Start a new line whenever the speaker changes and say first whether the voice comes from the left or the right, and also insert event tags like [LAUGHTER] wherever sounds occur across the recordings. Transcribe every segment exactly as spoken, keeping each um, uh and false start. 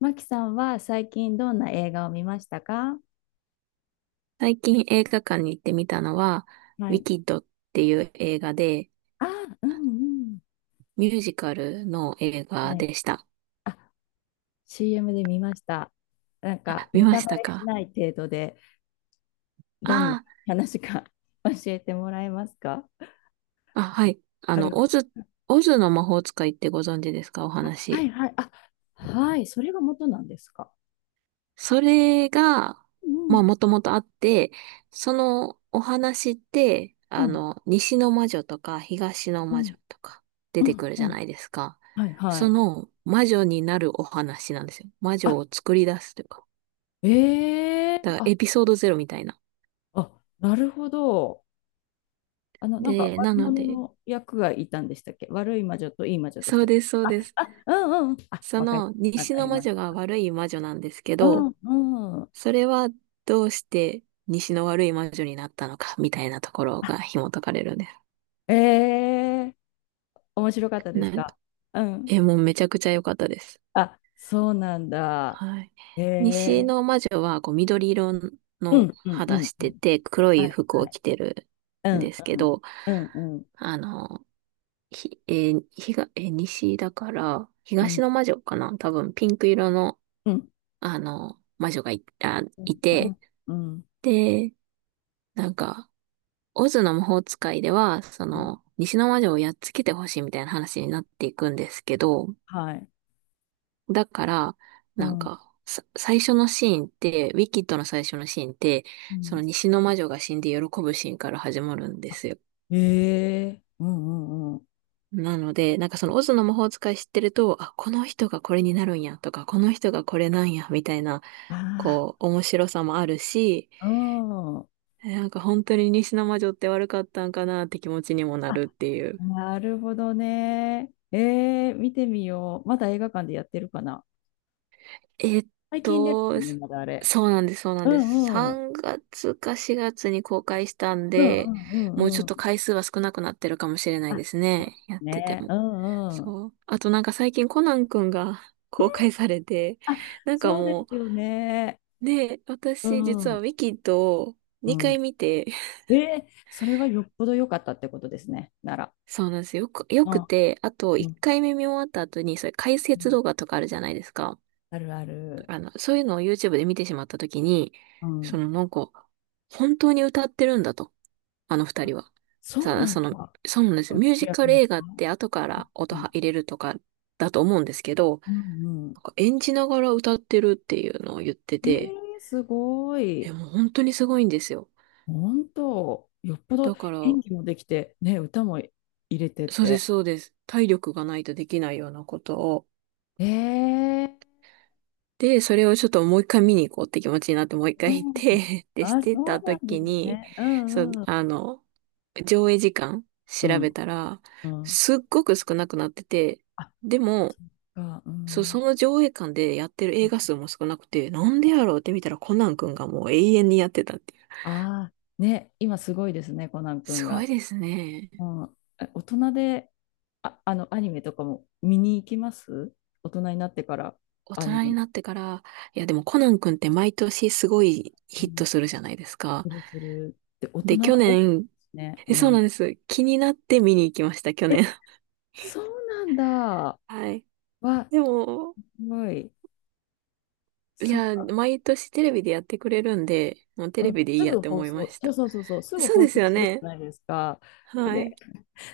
left: マキさんは最近どんな映画を見ましたか？
right: 最近映画館に行ってみたのは、
left: は
right: ウィ
left: い。
right: キッドっていう映画で、
left: あ、うんうん。
right: ミュージカルの映画
left: はい。
right: でした。
left: あ、シーエム で見ました。なんか、
right: あ、見
left: ネ
right: ま
left: タ
right: し
left: バ
right: た
left: レし
right: か？
left: ない程度で、どんな
right: あ
left: 話か [LAUGHS] 教えてもらえますか？
right: あ、あ、はい。あ
left: 軽
right: の、
left: く。
right: オズ、オズの魔法使いってご存知ですか？お
left: あ、はい
right: 話。
left: はい。あ、はい。それが元なんですか？
right: それが、
left: う
right: まあ、
left: ん
right: もともとあって、そのお話って、
left: う
right: あ
left: ん
right: の、西の魔女とか東の
left: う
right: 魔
left: ん
right: 女とか
left: う
right: 出て
left: ん
right: くる
left: う
right: じゃ
left: ん。
right: ないですか。
left: はいは
right: そ
left: い。
right: の魔女になるお話なんですよ。魔
left: あ、
right: 女を作り出すというか。
left: ええ
right: だ
left: ー
right: から
left: あ、
right: エピソードゼロみたいな。
left: あ、なるほど。あの、なんか
right: で、
left: 悪
right: なの
left: 者
right: で、
left: の役がいたんでしたっけ？悪い魔女といい魔女でし
right: そ
left: た
right: う
left: っけ？
right: です、そう
left: あ、
right: です。
left: あ、うんうん。あ、
right: そ
left: わかり、
right: の
left: わ
right: 西
left: か
right: の
left: り
right: 魔
left: ま
right: 女
left: す。
right: が悪い魔女なんですけ
left: う
right: ど、
left: んうん。
right: それはどうして西の悪い魔女になったのかみたいなところ
left: あ、
right: が紐解かれるんです。
left: ええ、面白かったです
right: なん
left: か？
right: か、
left: うん。
right: え、もうめちゃくちゃ良かったです。
left: あ、そうなんだ。
right: はい。
left: え
right: 西
left: え
right: の魔女はこう緑色
left: う
right: の
left: んうんう
right: 肌
left: ん
right: し
left: う
right: て
left: ん。
right: て黒
left: は
right: い
left: い
right: 服
left: は
right: を
left: い。
right: 着てる
left: う
right: んで
left: ん
right: すけど、
left: うんうん
right: あの、ひ、えーひが、えー西だから、
left: う
right: 東
left: ん
right: の魔女かな多分ピンク色の
left: うんうん
right: あの、魔女がい、あ、
left: う
right: いて、
left: んうん
right: で、なんか、オズの魔法使いでは、そ
left: うん、
right: の、西の魔女をやっつけてほしいみたいな話になっていくんですけど、
left: はい。
right: だから、
left: う
right: なん
left: ん
right: か、さ最初のシーンって、ウィキッドの最初のシーンって、
left: う
right: そ
left: ん。
right: の西の魔女が死んで喜ぶシーンから始まるんで
left: あ、
right: すよ。
left: ええうんうんうん。
right: なので、なんかそのオズの魔法使い知ってると、あ、この人がこれになるんやとか、この人がこれなんや、みたいな、
left: あ
right: こう、面白さもあるし、
left: あ、うん。
right: えなんか本当に西の魔女って悪かったんかなって気持ちにもなるっ
left: あ、
right: ていう。
left: なるほどね。えー、見てみよう。まだ映画館でやってるかな。
right: えっ
left: 最近です
right: と、
left: もんね、まだあれ。
right: そうなんです、そうなん
left: う
right: です。
left: んうん。
right: さんがつかしがつに公開したん
left: うん
right: で、
left: うんう
right: もうちょ
left: んう
right: っと
left: ん。
right: 回数は少なくなってるかもしれない
left: あ、
right: です
left: そうで
right: ね。や
left: す
right: ってて
left: ね。
right: も。
left: うんうん。
right: そう。あとなんか最近コナンくんが [LAUGHS] 公開されて、
left: あ、
right: なんか
left: そうで
right: も
left: すよね。
right: う、ね、
left: う
right: 私実は
left: ん
right: ウィキッドを
left: う
right: にかい
left: ん。
right: 見て、[LAUGHS]
left: えー、それはよっぽど良かったってことですね、なら。
right: そうなんですよ。よく、よ
left: う
right: く
left: ん
right: て、あと
left: う
right: 1
left: ん。
right: 回目見終わった後に、それ解
left: う
right: 説
left: ん、
right: 動画とかあるじゃないですか。
left: あるある。
right: あの、そういうのを YouTube で見てしまったときに、
left: う
right: そ
left: ん。
right: のなんか、本当に歌ってるんだと、あのふたりは。
left: そう
right: さ
left: なん
right: その、
left: だ。
right: そうなんです
left: う
right: よ。
left: ん、
right: ミュー
left: 主
right: ジ
left: 役
right: カル
left: の
right: 映
left: 人。
right: 画って後から
left: う
right: 音
left: ん
right: は入れるとかだと思うんですけど、
left: うんうん。
right: なんか演じながら歌ってるっていうのを言って
left: えー、
right: て、
left: すご
right: え、
left: い。
right: もう本当にすごいんですよ。
left: 本当、よっぽど
right: だから、
left: 演技もできて、ね、歌も入れて
right: そうです、
left: て。
right: そうです。体力がないとできないようなことを
left: ええ
right: で、それをちょっともう一回見に行こうって気持ちになって、もう一
left: う
right: 回行っ
left: ん。
right: て [LAUGHS] で、し
left: あ、
right: て
left: そう
right: た
left: なんで
right: 時
left: す
right: に、
left: ね。う
right: そう、
left: んうん。
right: あの、上映時間
left: う
right: 調べ
left: ん、
right: たら、
left: うん。
right: すっごく少なくなってて、
left: あ、
right: でも、
left: そっか、う
right: そう、そ
left: ん。
right: の上映館でやってる映画数も少なくて、なんでやろうって見たらコナン君がもう永遠にやってたっていう。
left: ああ、ね、今すごいですね、コナン
right: す
left: 君
right: ごい
left: が。
right: ですね。
left: うん。え、大人で、あ、あの、アニメとかも見に行きます？大人になってから
right: 大
left: ア
right: 人
left: ニメ。
right: になってから、いやでもコナン君って毎年すごい
left: う
right: ヒッ
left: ん、
right: トするじゃないですか。
left: するするって大人
right: で、去
left: が多くで
right: 年、
left: すね。
right: え
left: う
right: そうな
left: ん。
right: んです。気になって見に行きました、去年。
left: え、そうなんだ。
right: はい。
left: は、
right: でも、
left: すごい。
right: い
left: そっ
right: や、
left: か。
right: 毎年テレビでやってくれるんで、もうテ
left: う
right: レ
left: ん、
right: ビでいい
left: す
right: やっ
left: ぐ
right: て
left: 放
right: 思いま
left: 送。
right: し
left: そう
right: た。
left: そうそうそう。すぐ
right: そう
left: 放
right: です
left: 送
right: よ
left: するじゃ
right: ね。
left: ないですか。
right: はい。
left: で、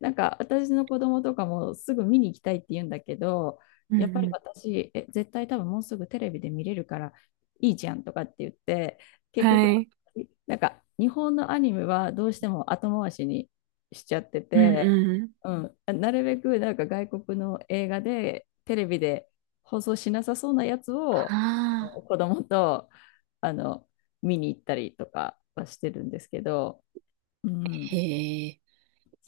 left: なんか私の子供とかもすぐ見に行きたいって言うんだけど、
right: うん
left: やっぱり
right: うん。
left: 私、え、絶対多分もうすぐテレビで見れるからいいじゃんとかって言って、結局、
right: はい。
left: なんか日本のアニメはどうしても後回しにしちゃって
right: うん
left: て、
right: うん。
left: うん、なるべくなんか外国の映画でテレビで放送しなさそうなやつを
right: ああ、
left: 子供とあの見に行ったりとかはしてるんですけど、うん、
right: へえ。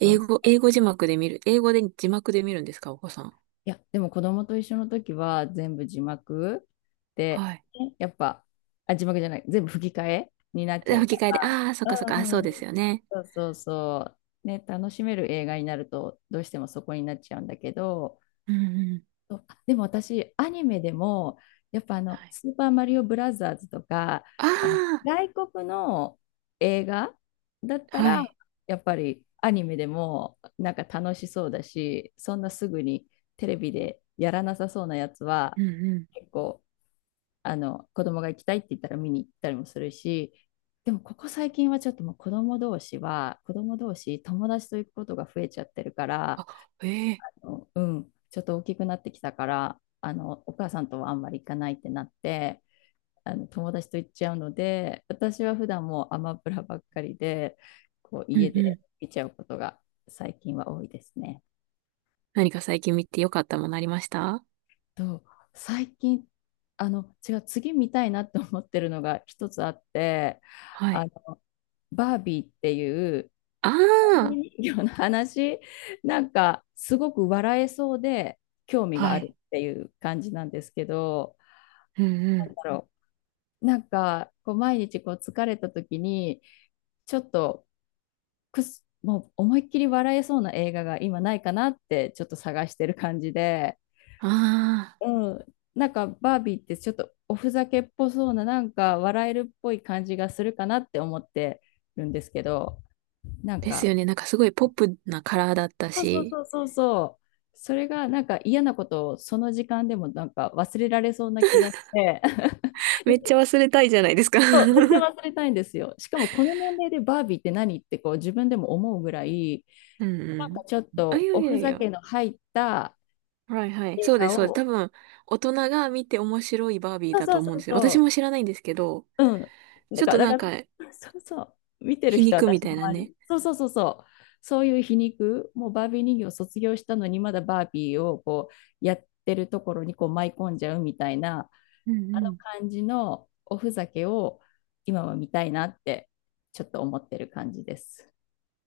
left: そう
right: 語、英語字幕で見る。英語で字幕で見るんですか、お子さん？
left: いや、でも子供と一緒の時は全部字幕で、
right: はい。
left: やっぱ、あ、字幕じゃない、全部吹き替えになっち
right: で、
left: ゃうか
right: 吹き替えで、ああ、そっか
left: ら。
right: そっか、
left: うん
right: あ、そ
left: う
right: う
left: ん
right: で
left: う
right: す
left: ん
right: よね。
left: そうそうそう。ね、楽しめる映画になると、どうしてもそこになっちゃうんだけど、
right: うんうん。
left: そうあでも私、アニメでも、やっぱあ
right: は
left: の、
right: い。
left: スーパーマリオブラザーズとか、
right: あ
left: あの
right: あ、
left: 外国の映画だった
right: は
left: ら、
right: い。
left: やっぱりアニメでもなんか楽しそうだし、そんなすぐにテレビでやらなさそうなやつは、
right: うんうん。
left: 結構、あの、子供が行きたいって言ったら見に行ったりもするし、でもここ最近はちょっともう子供同士は、子供同士友達と行くことが増えちゃってるから、
right: あ、ええ。
left: うん、ちょっと大きくなってきたから、あの、お母さんとはあんまり行かないってなって、あの、友達と行っちゃうので、私は普段もうアマプラばっかりで、こう、
right: うん
left: 家
right: う
left: で
right: ん。
left: 見ちゃうことが最近は多いですね。
right: 何か最近見てよかったものありました？
left: と、最近、あの、違う、次見たいなって思ってるのが一つあって、
right: は
left: あ
right: い。
left: の、バービーっていう
right: あ
left: バービ
right: あ、
left: ー人形の話、なんかすごく笑えそうで興味が
right: は
left: ある
right: い。
left: っていう感じなんですけど、
right: うんうん。
left: だろう。なんか、こう毎日こう疲れた時に、ちょっとくす、もう思いっきり笑えそうな映画が今ないかなってちょっと探してる感じで、
right: ああ、
left: うん、なんかバービーってちょっとおふざけっぽそうな、なんか笑えるっぽい感じがするかなって思ってるんですけど、なん
right: です
left: か、
right: よね。なんかすごいポップなカラーだった
left: そうそう
right: し、
left: そうそうそう、それがなんか嫌なことをその時間でもなんか忘れられそうな気がして、
right: めっち
left: [LAUGHS]
right: ゃ忘れたいじゃないですか [LAUGHS]
left: そう、めっちゃ
right: うん
left: 忘れたいんですよ。しかもこの年齢でバービーって何ってこう自分でも思うぐらい、
right: う
left: なん
right: ん。
left: かちょっ
right: あ、い
left: と
right: や
left: お
right: い
left: ふ
right: やい
left: ざ
right: や。
left: けの入った
right: はいはい。
left: 映
right: そうで
left: 画
right: す、そうです。多
left: を、
right: 分、大人が見て面白いバービー
left: そう
right: だ
left: そ
right: と
left: うそ
right: 思うん
left: う
right: ですよ。私
left: そ
right: も知らないんですけど、
left: う、うん。
right: ち
left: だ
right: ょっ
left: か
right: と
left: ら、
right: なん
left: だか
right: か、
left: ら、そうそう、見てる
right: 皮
left: 人、
right: 肉み
left: 私
right: た
left: の
right: いな
left: 周
right: ね。
left: り、そうそうそうそう、そういう皮肉、もうバービー人形を卒業したのに、まだバービーをこうやってるところにこう舞い込んじゃうみたいな、
right: う
left: あ
right: んう
left: の
right: ん。
left: 感じのおふざけを今は見たいなって、ちょっと思ってる感じです。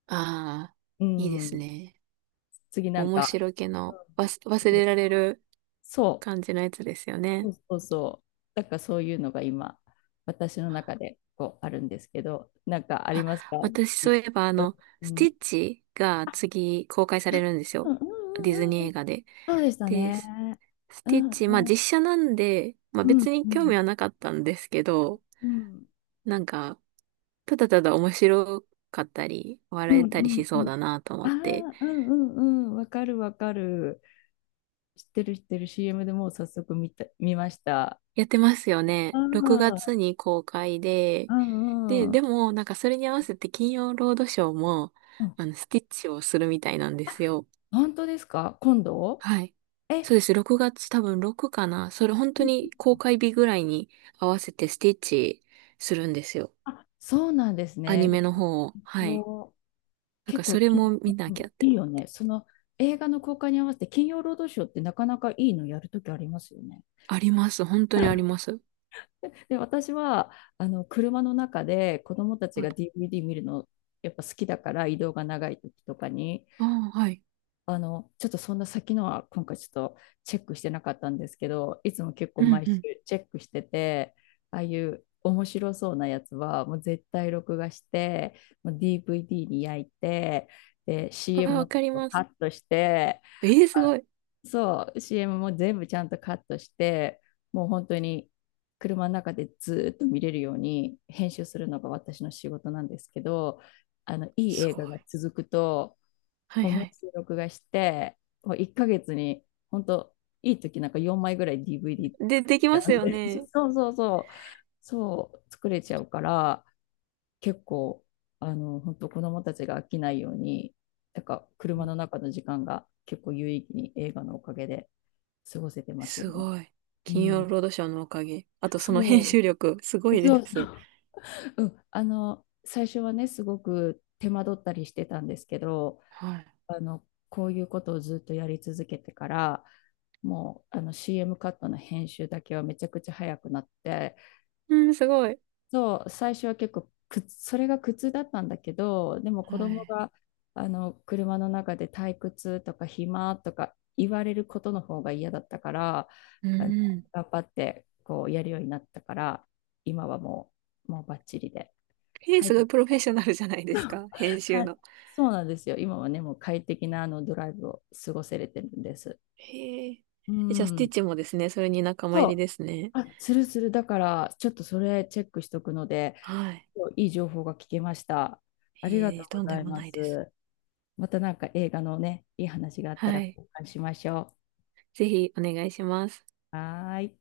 right: ああ、
left: う
right: いいです
left: ん。
right: ね。
left: 次なん
right: 面
left: か、
right: 白気
left: う
right: の、
left: ん、
right: 忘忘れられる
left: そ
right: 感じのやつですよね。
left: う、そうそうそう。なんかそういうのが今、私の中でこうあるんですけど、なんかあり
right: あ、
left: ますか？
right: 私そう
left: 次、
right: いえばあ
left: うん。
right: の、
left: う
right: ステ
left: ん
right: ィッチが次公開されるんです
left: う
right: よ。
left: んう
right: ディズ
left: んうん
right: ニ
left: う
right: ー
left: ん。
right: 映画で。
left: そうでした
right: で、ス
left: ね。
right: ス
left: う
right: ティッ
left: んう
right: チ、まあ
left: ん
right: 実写なんで、まあ
left: うん
right: 別に
left: う
right: 興味
left: ん
right: はなかったんですけど、
left: うん
right: なんか、ただただ面白かったり、
left: う
right: 笑
left: ん
right: えたり
left: う
right: し
left: んう
right: そう
left: ん。
right: だなと
left: あ
right: 思って、
left: あ、うんうんうん。わかるわかる。知ってる知ってる、 シーエム でもう早速見た、見ました。
right: やってますよ
left: あ
right: ね。6
left: あ、
right: 月に公開で、
left: う
right: で、
left: んう
right: で
left: ん。
right: もなんかそれに合わせて金曜ロードショーも、
left: うん、
right: あの、スティッチをするみたいなんで
left: あ、
right: すよ。
left: 本当ですか？今度
right: はい。
left: え、
right: そうです。ろくがつ多分むいかかな。それ本当に公開日ぐらいに合わせてスティッチするんですよ。
left: あ、そうなんです
right: アニ
left: ね。
right: メの方を。はい。
left: もう
right: なん
left: 結
right: か
left: 構
right: それ
left: き、
right: も見な
left: う
right: きゃ
left: ん、
right: って。
left: いいよね。その映画の公開に合わせて金曜ロードショーってなかなかいいのやるときありますよね。
right: あります。本当にあり
left: [LAUGHS]
right: ます。
left: で、私はあの車の中で子供たち
right: は
left: が
right: い
left: ディーブイディー 見るのやっぱ好きだから、移動が長い時とかに
right: ああ、はい。
left: あの、ちょっとそんな先のは今回ちょっとチェックしてなかったんですけど、いつも結構
right: うん
left: 毎
right: う
left: 週
right: ん。
left: チェックしてて、ああいう面白そうなやつはもう絶対録画して、もう ディーブイディー に焼いて、で、
right: ああ、
left: シーエム の
right: わ
left: と
right: かり
left: こ
right: ま
left: カ
right: す。
left: ットして、
right: ええすご
left: あ
right: い。
left: そう、シーエム も全部ちゃんとカットして、もう本当に車の中でずーっと見れるように編集するのが私の仕事なんですけど、あの、いい
right: す
left: 映
right: ごい。
left: 画が続くと、
right: はい
left: もう
right: は
left: 毎
right: い。
left: 週録画して、もういっかげつに、本当いい時なんかよんまいぐらい ディーブイディー
right: で、
left: 作
right: で
left: れ
right: き
left: ち
right: ま
left: ゃ
right: す
left: うん
right: よ
left: です。
right: ね。
left: [LAUGHS] そうそうそう。そう、作れちゃうから、結構、あの、本当子供たちが飽きないように、なんか
right: う
left: 車
right: ん
left: の中の時間が結構有意義に映画のおかげで過ごせてますよ
right: す
left: ね。
right: ごい。
left: う
right: 金曜
left: ん。
right: ロードショーのおかげ。あとその編集
left: そ
right: 力、すご
left: う。
right: い
left: そう
right: で
left: そ
right: す。
left: う。うん。あの、最初はね、すごく手間取ったりしてたんですけど、
right: はい。
left: あの、こういうことをずっとやり続けてから、もうあの シーエム カットの編集だけはめちゃくちゃ早くなって、
right: うん、すごい。
left: そう、最初は結構苦それが苦痛だったんだけど、でも
right: は
left: 子供
right: い。
left: があの車の中で退屈とか暇とか言われることの方が嫌だったから、
right: うん
left: あの
right: うん。
left: 頑張ってこうやるようになったから、今はもう、もうバッチリで。
right: えー、
left: 書い
right: すご
left: て
right: いプロフェッショナルじゃな
left: [LAUGHS]
right: いで
left: そ
right: す
left: う
right: か。編集
left: か、
right: の。
left: そうなんですよ。今はね、もう快適なあのドライブを過ごせれてるんです。
right: へえ。
left: う
right: えじゃあ、スティ
left: ん。
right: ッチもですね、それに仲間入
left: そ
right: り
left: う。
right: ですね。
left: あ、するする。だから、ちょっとそれチェックしとくので、
right: はい。
left: いい情報が聞けました。あ
right: え
left: りがとう
right: ー、
left: ご
right: とん
left: ざ
right: で
left: い
right: も
left: ま
right: ないです。
left: す。またなんか映画のね、いい話があったら
right: はい。
left: 交換しましょ
right: ぜひ、お願いします。
left: う。はーい。